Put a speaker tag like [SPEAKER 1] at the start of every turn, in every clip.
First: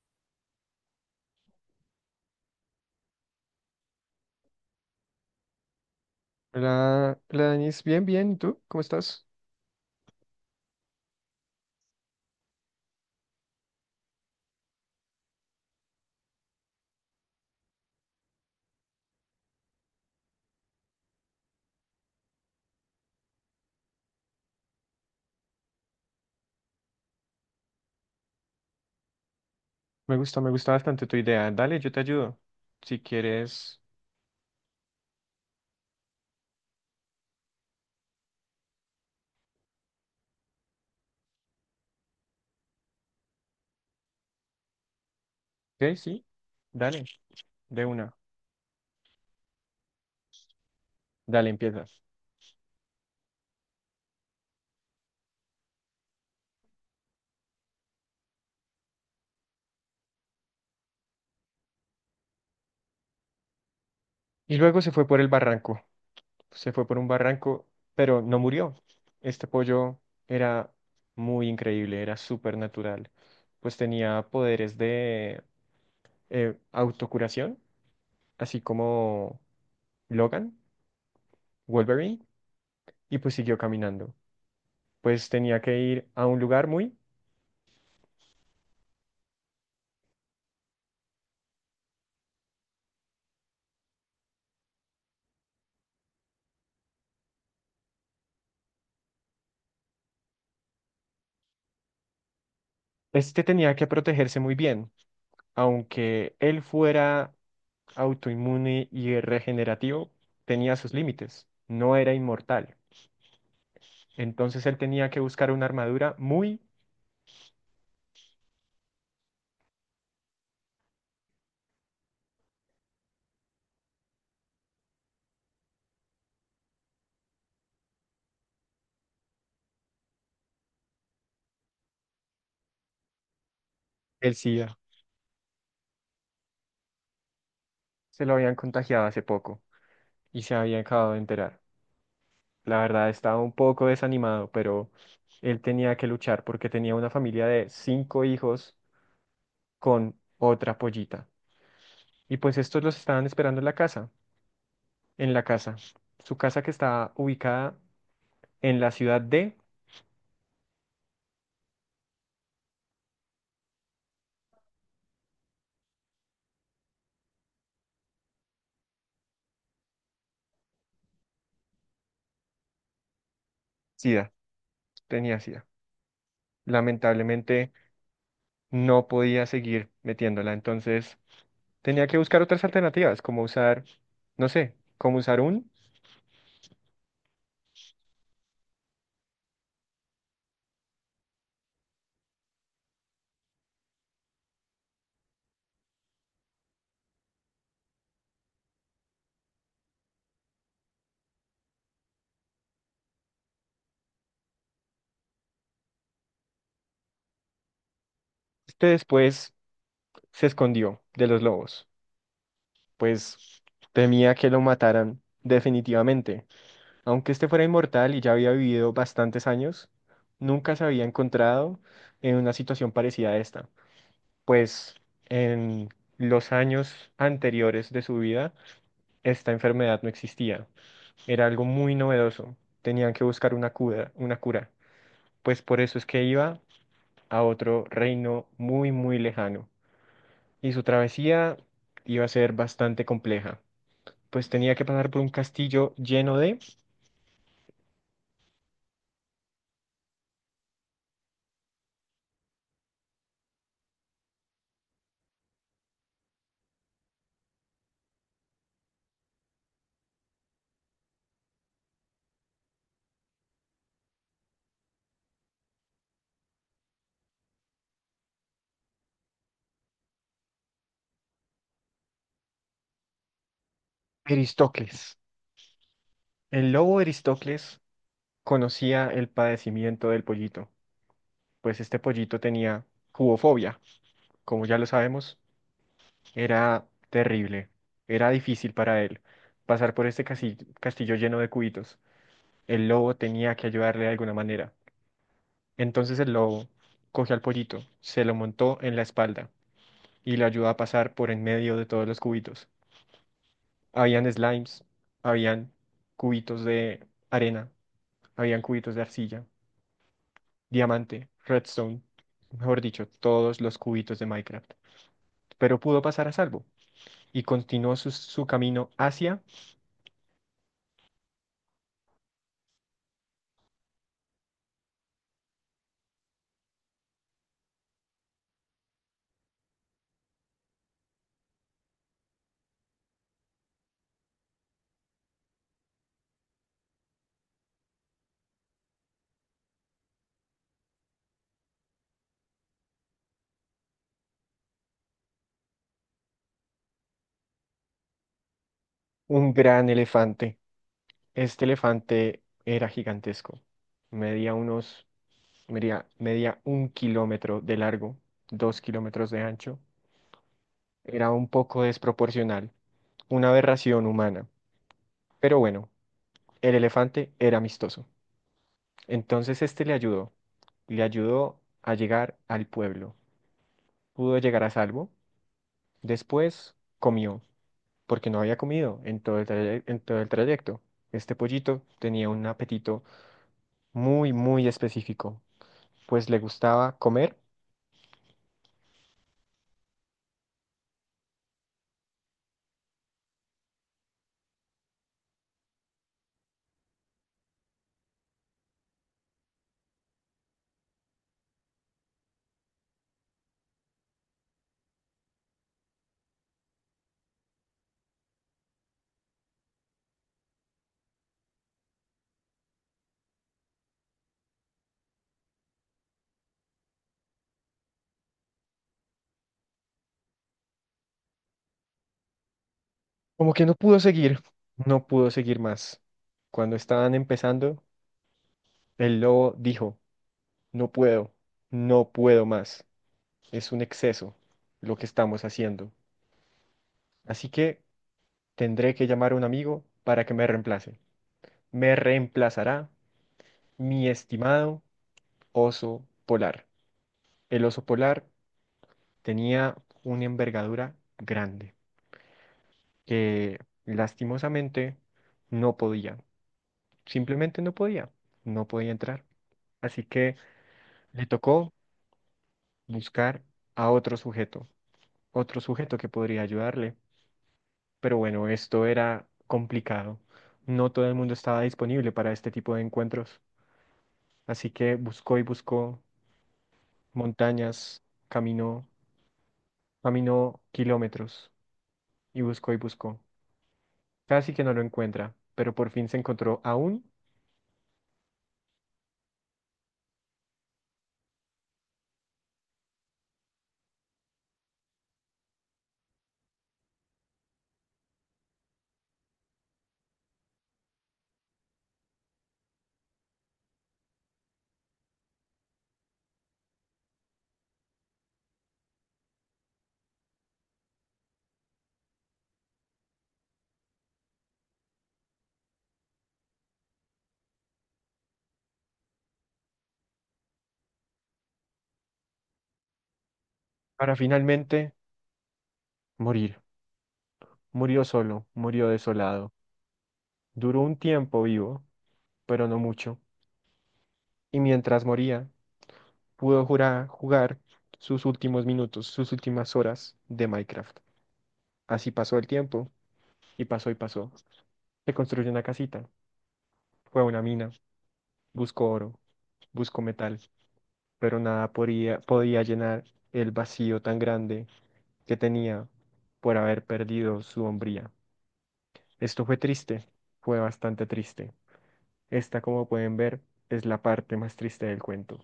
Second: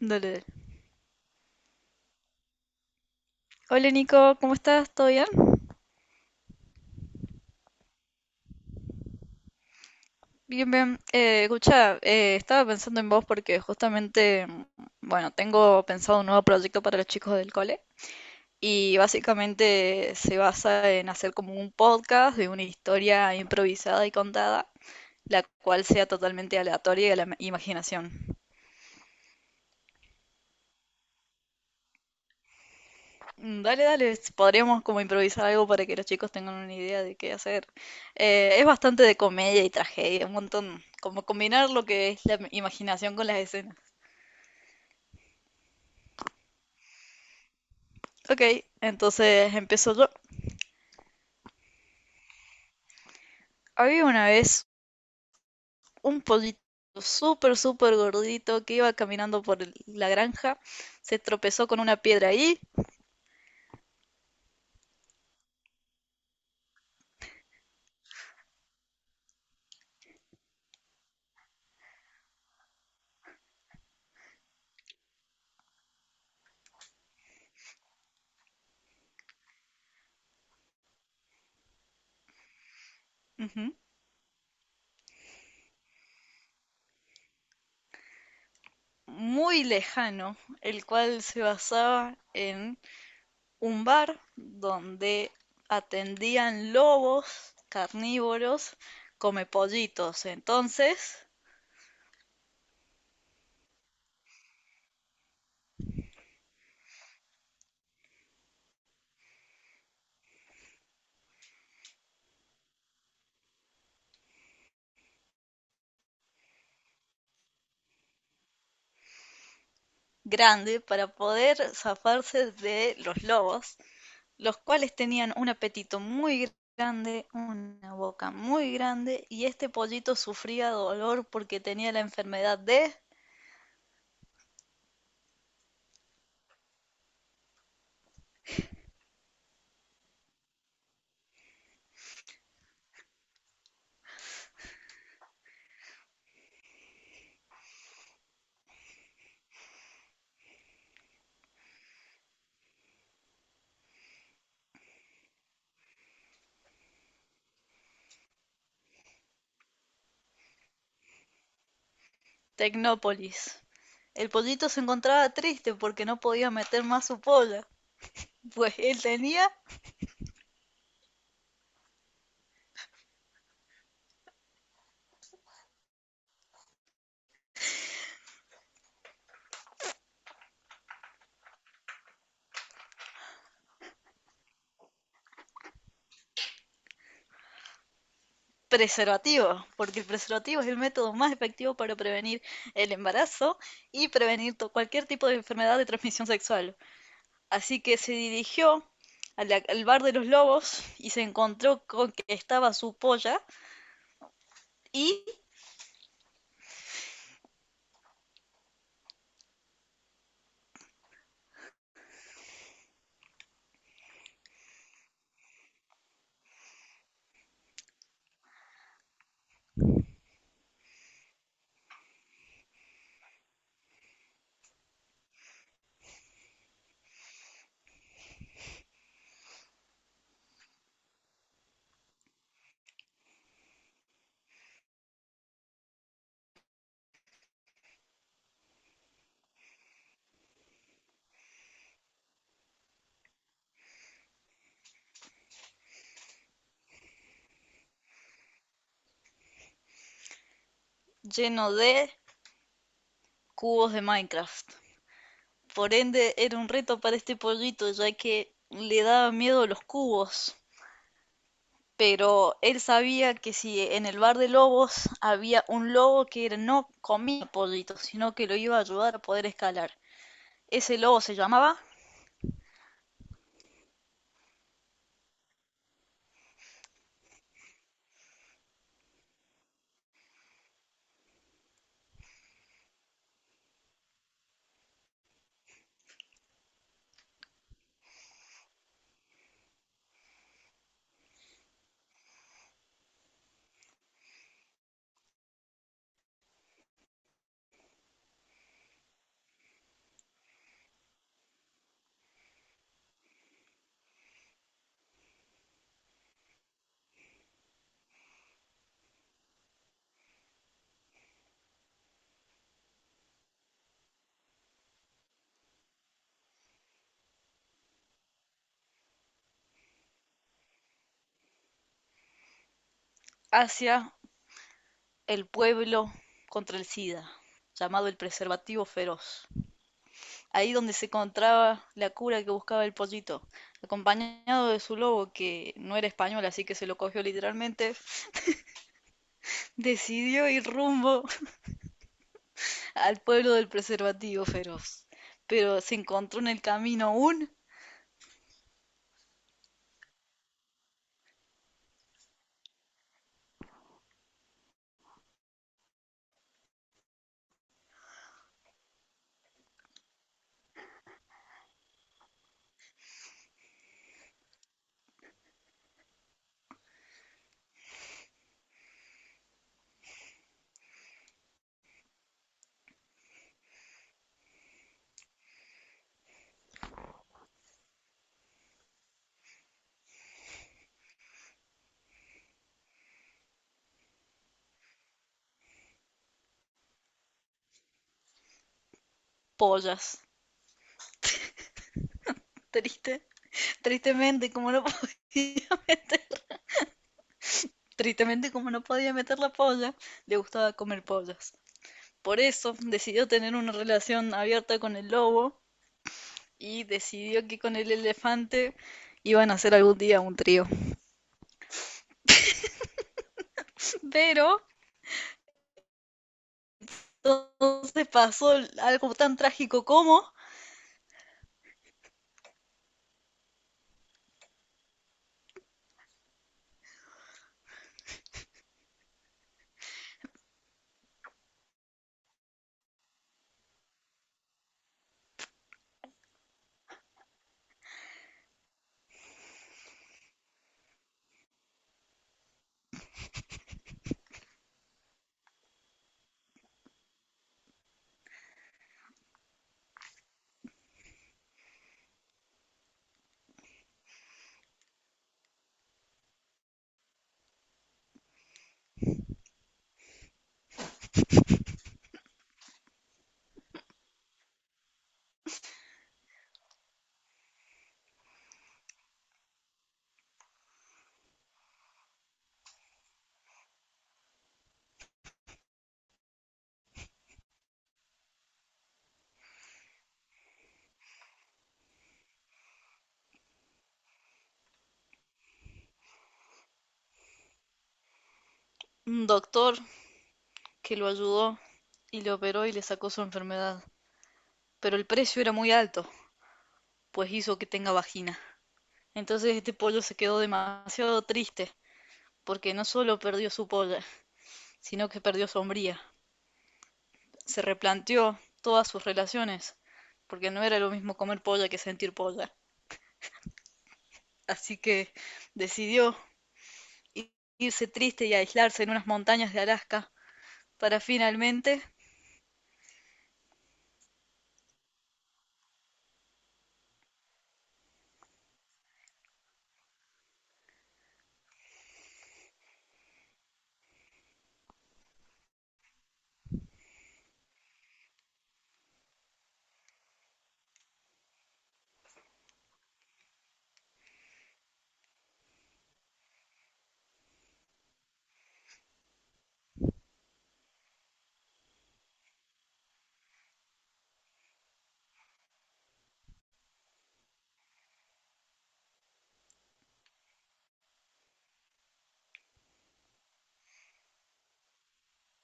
[SPEAKER 1] Dale, dale. Hola Nico, ¿cómo estás? ¿Todo bien?
[SPEAKER 2] Hola, hola Danis, bien, bien, ¿y tú? ¿Cómo estás?
[SPEAKER 1] Bien, bien. Escucha, estaba pensando en vos porque justamente, bueno, tengo pensado un nuevo proyecto para los chicos del cole y básicamente se basa en hacer como un podcast de una historia improvisada y contada, la cual sea totalmente aleatoria y a la imaginación.
[SPEAKER 2] Me gusta, bastante tu idea. Dale, yo te ayudo. Si quieres.
[SPEAKER 1] Dale, dale, podríamos como improvisar algo para que los chicos tengan una idea de qué hacer. Es bastante de comedia y tragedia, un montón, como combinar lo que es la imaginación con las escenas.
[SPEAKER 2] Ok, sí, dale, de una.
[SPEAKER 1] Ok, entonces empiezo yo.
[SPEAKER 2] Dale, empiezas.
[SPEAKER 1] Había una vez un pollito súper, súper gordito que iba caminando por la granja, se tropezó con una piedra ahí,
[SPEAKER 2] Y luego se fue por el barranco. Se fue por un barranco, pero no murió. Este pollo era muy increíble, era súper natural. Pues tenía poderes de autocuración, así como Logan, Wolverine, y pues siguió
[SPEAKER 1] ujú,
[SPEAKER 2] caminando. Pues tenía que ir a un lugar muy.
[SPEAKER 1] muy lejano, el cual se basaba en un bar donde atendían lobos carnívoros comepollitos. Entonces,
[SPEAKER 2] Este tenía que protegerse muy bien, aunque él fuera autoinmune y regenerativo, tenía sus límites, no era inmortal. Entonces él tenía que buscar una armadura muy.
[SPEAKER 1] grande para poder zafarse de los lobos, los cuales tenían un apetito muy grande, una boca muy grande, y este pollito sufría dolor porque tenía la enfermedad de
[SPEAKER 2] El SIDA. Se lo habían contagiado hace poco y se había acabado de enterar. La verdad estaba un poco desanimado, pero él tenía que luchar porque tenía una familia de cinco hijos con otra pollita. Y pues estos los estaban esperando en la casa. Su casa que está ubicada en la ciudad de
[SPEAKER 1] Tecnópolis. El pollito se encontraba triste porque no podía meter más su polla, pues él tenía
[SPEAKER 2] SIDA, tenía SIDA. Lamentablemente no podía seguir metiéndola, entonces tenía que buscar otras alternativas, como usar, no sé, como usar un.
[SPEAKER 1] preservativo, porque el preservativo es el método más efectivo para prevenir el embarazo y prevenir cualquier tipo de enfermedad de transmisión sexual. Así que se dirigió a al bar de los lobos y se encontró con que estaba su polla y
[SPEAKER 2] Este después se escondió de los lobos, pues temía que lo mataran definitivamente. Aunque este fuera inmortal y ya había vivido bastantes años, nunca se había encontrado en una situación parecida a esta. Pues en los años anteriores de su vida esta enfermedad no existía. Era algo muy novedoso. Tenían que buscar una cura, una cura. Pues por eso es que iba a otro reino muy, muy lejano. Y su travesía iba a ser bastante compleja. Pues tenía que pasar por un castillo lleno de
[SPEAKER 1] lleno de cubos de Minecraft. Por ende, era un reto para este pollito, ya que le daba miedo los cubos. Pero él sabía que si en el bar de lobos había un lobo que no comía pollitos, sino que lo iba a ayudar a poder escalar. Ese lobo se llamaba
[SPEAKER 2] Eristocles. El lobo Eristocles conocía el padecimiento del pollito, pues este pollito tenía cubofobia, como ya lo sabemos. Era terrible, era difícil para él pasar por este castillo lleno de cubitos. El lobo tenía que ayudarle de alguna manera. Entonces el lobo cogió al pollito, se lo montó en la espalda y lo ayudó a pasar por en medio de todos los cubitos. Habían slimes, habían cubitos de arena, habían cubitos de arcilla, diamante, redstone, mejor dicho, todos los cubitos de Minecraft. Pero pudo pasar a salvo y continuó su camino hacia
[SPEAKER 1] hacia el pueblo contra el SIDA, llamado el preservativo feroz. Ahí donde se encontraba la cura que buscaba el pollito, acompañado de su lobo, que no era español, así que se lo cogió literalmente, decidió ir rumbo al pueblo del preservativo feroz. Pero se encontró en el camino un
[SPEAKER 2] un gran elefante. Este elefante era gigantesco. Medía unos, medía un kilómetro de largo, 2 kilómetros de ancho. Era un poco desproporcional, una aberración humana. Pero bueno, el elefante era amistoso. Entonces este le ayudó a llegar al pueblo. Pudo llegar a salvo. Después comió, porque no había comido en todo el en todo el trayecto. Este pollito tenía un apetito muy, muy específico. Pues le gustaba comer,
[SPEAKER 1] pollas. Triste. Tristemente, como no podía tristemente, como no podía meter la polla, le gustaba comer pollas. Por eso decidió tener una relación abierta con el lobo y decidió que con el elefante iban a hacer algún día un trío. Pero entonces pasó algo tan trágico como
[SPEAKER 2] como que no pudo seguir, no pudo seguir más. Cuando estaban empezando, el lobo dijo, no puedo, no puedo más, es un exceso lo que estamos haciendo. Así que tendré que llamar a un amigo para que me reemplace. Me reemplazará mi estimado oso polar. El oso polar tenía una envergadura grande que lastimosamente no podía. Simplemente no podía, no podía entrar. Así que le tocó buscar a otro sujeto que podría ayudarle. Pero bueno, esto era complicado. No todo el mundo estaba disponible para este tipo de encuentros. Así que buscó y buscó montañas, caminó, caminó kilómetros y buscó y buscó. Casi que no lo encuentra, pero por fin se encontró aún
[SPEAKER 1] un doctor que lo ayudó y lo operó y le sacó su enfermedad. Pero el precio era muy alto, pues hizo que tenga vagina. Entonces este pollo se quedó demasiado triste, porque no solo perdió su polla, sino que perdió su hombría. Se replanteó todas sus relaciones, porque no era lo mismo comer polla que sentir polla. Así que decidió irse triste y aislarse en unas montañas de Alaska para finalmente
[SPEAKER 2] para finalmente morir. Murió solo, murió desolado. Duró un tiempo vivo pero no mucho. Y mientras moría, pudo jugar sus últimos minutos, sus últimas horas de Minecraft. Así pasó el tiempo, y pasó y pasó. Se construyó una casita, fue a una mina, buscó oro, buscó metal, pero nada podía llenar el vacío tan grande que tenía por haber perdido su hombría. Esto fue triste, fue bastante triste. Esta, como pueden ver, es la parte más triste del cuento.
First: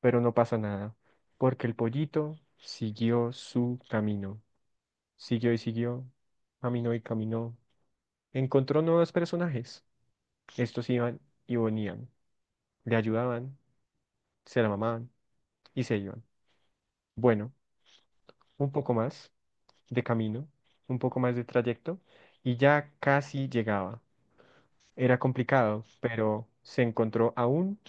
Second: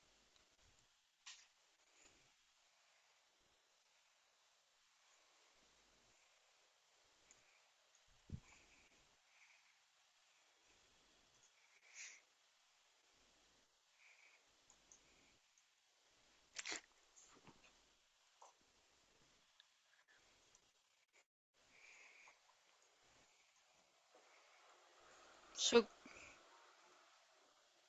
[SPEAKER 2] Pero no pasa nada, porque el pollito siguió su camino, siguió y siguió, caminó y caminó, encontró nuevos personajes, estos iban y venían, le ayudaban, se la mamaban y se iban. Bueno, un poco más de camino, un poco más de trayecto, y ya casi llegaba. Era
[SPEAKER 1] yo,
[SPEAKER 2] complicado, pero se encontró aún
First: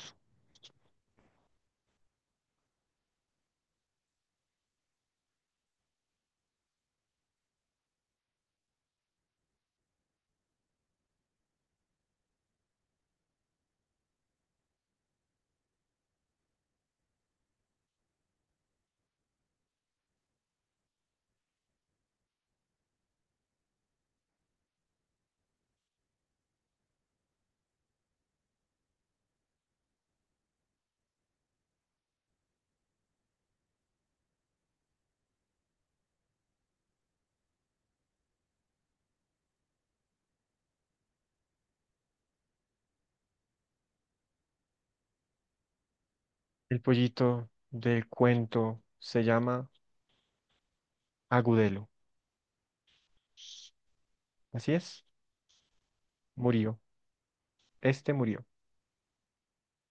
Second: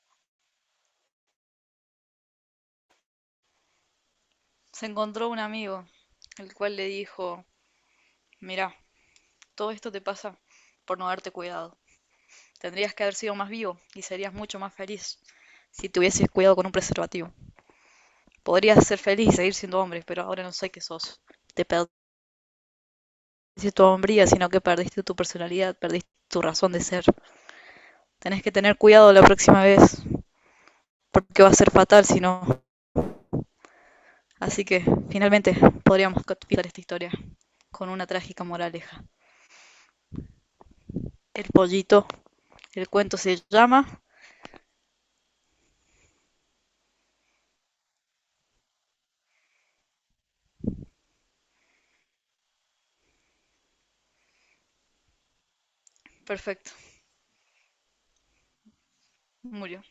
[SPEAKER 1] se encontró un amigo, el cual le dijo, mira, todo esto te pasa por no darte cuidado. Tendrías que haber sido más vivo y serías mucho más feliz si te hubieses cuidado con un preservativo. Podrías ser feliz y seguir siendo hombre, pero ahora no sé qué sos. Te perdiste tu hombría, sino que perdiste tu personalidad, perdiste tu razón de ser. Tenés que tener cuidado la próxima vez, porque va a ser fatal si no. Así que, finalmente, podríamos capturar esta historia con una trágica moraleja. El pollito, el cuento se llama...
[SPEAKER 2] el pollito del cuento, se llama Agudelo. Así es,
[SPEAKER 1] Perfecto,
[SPEAKER 2] murió, este murió.
[SPEAKER 1] murió.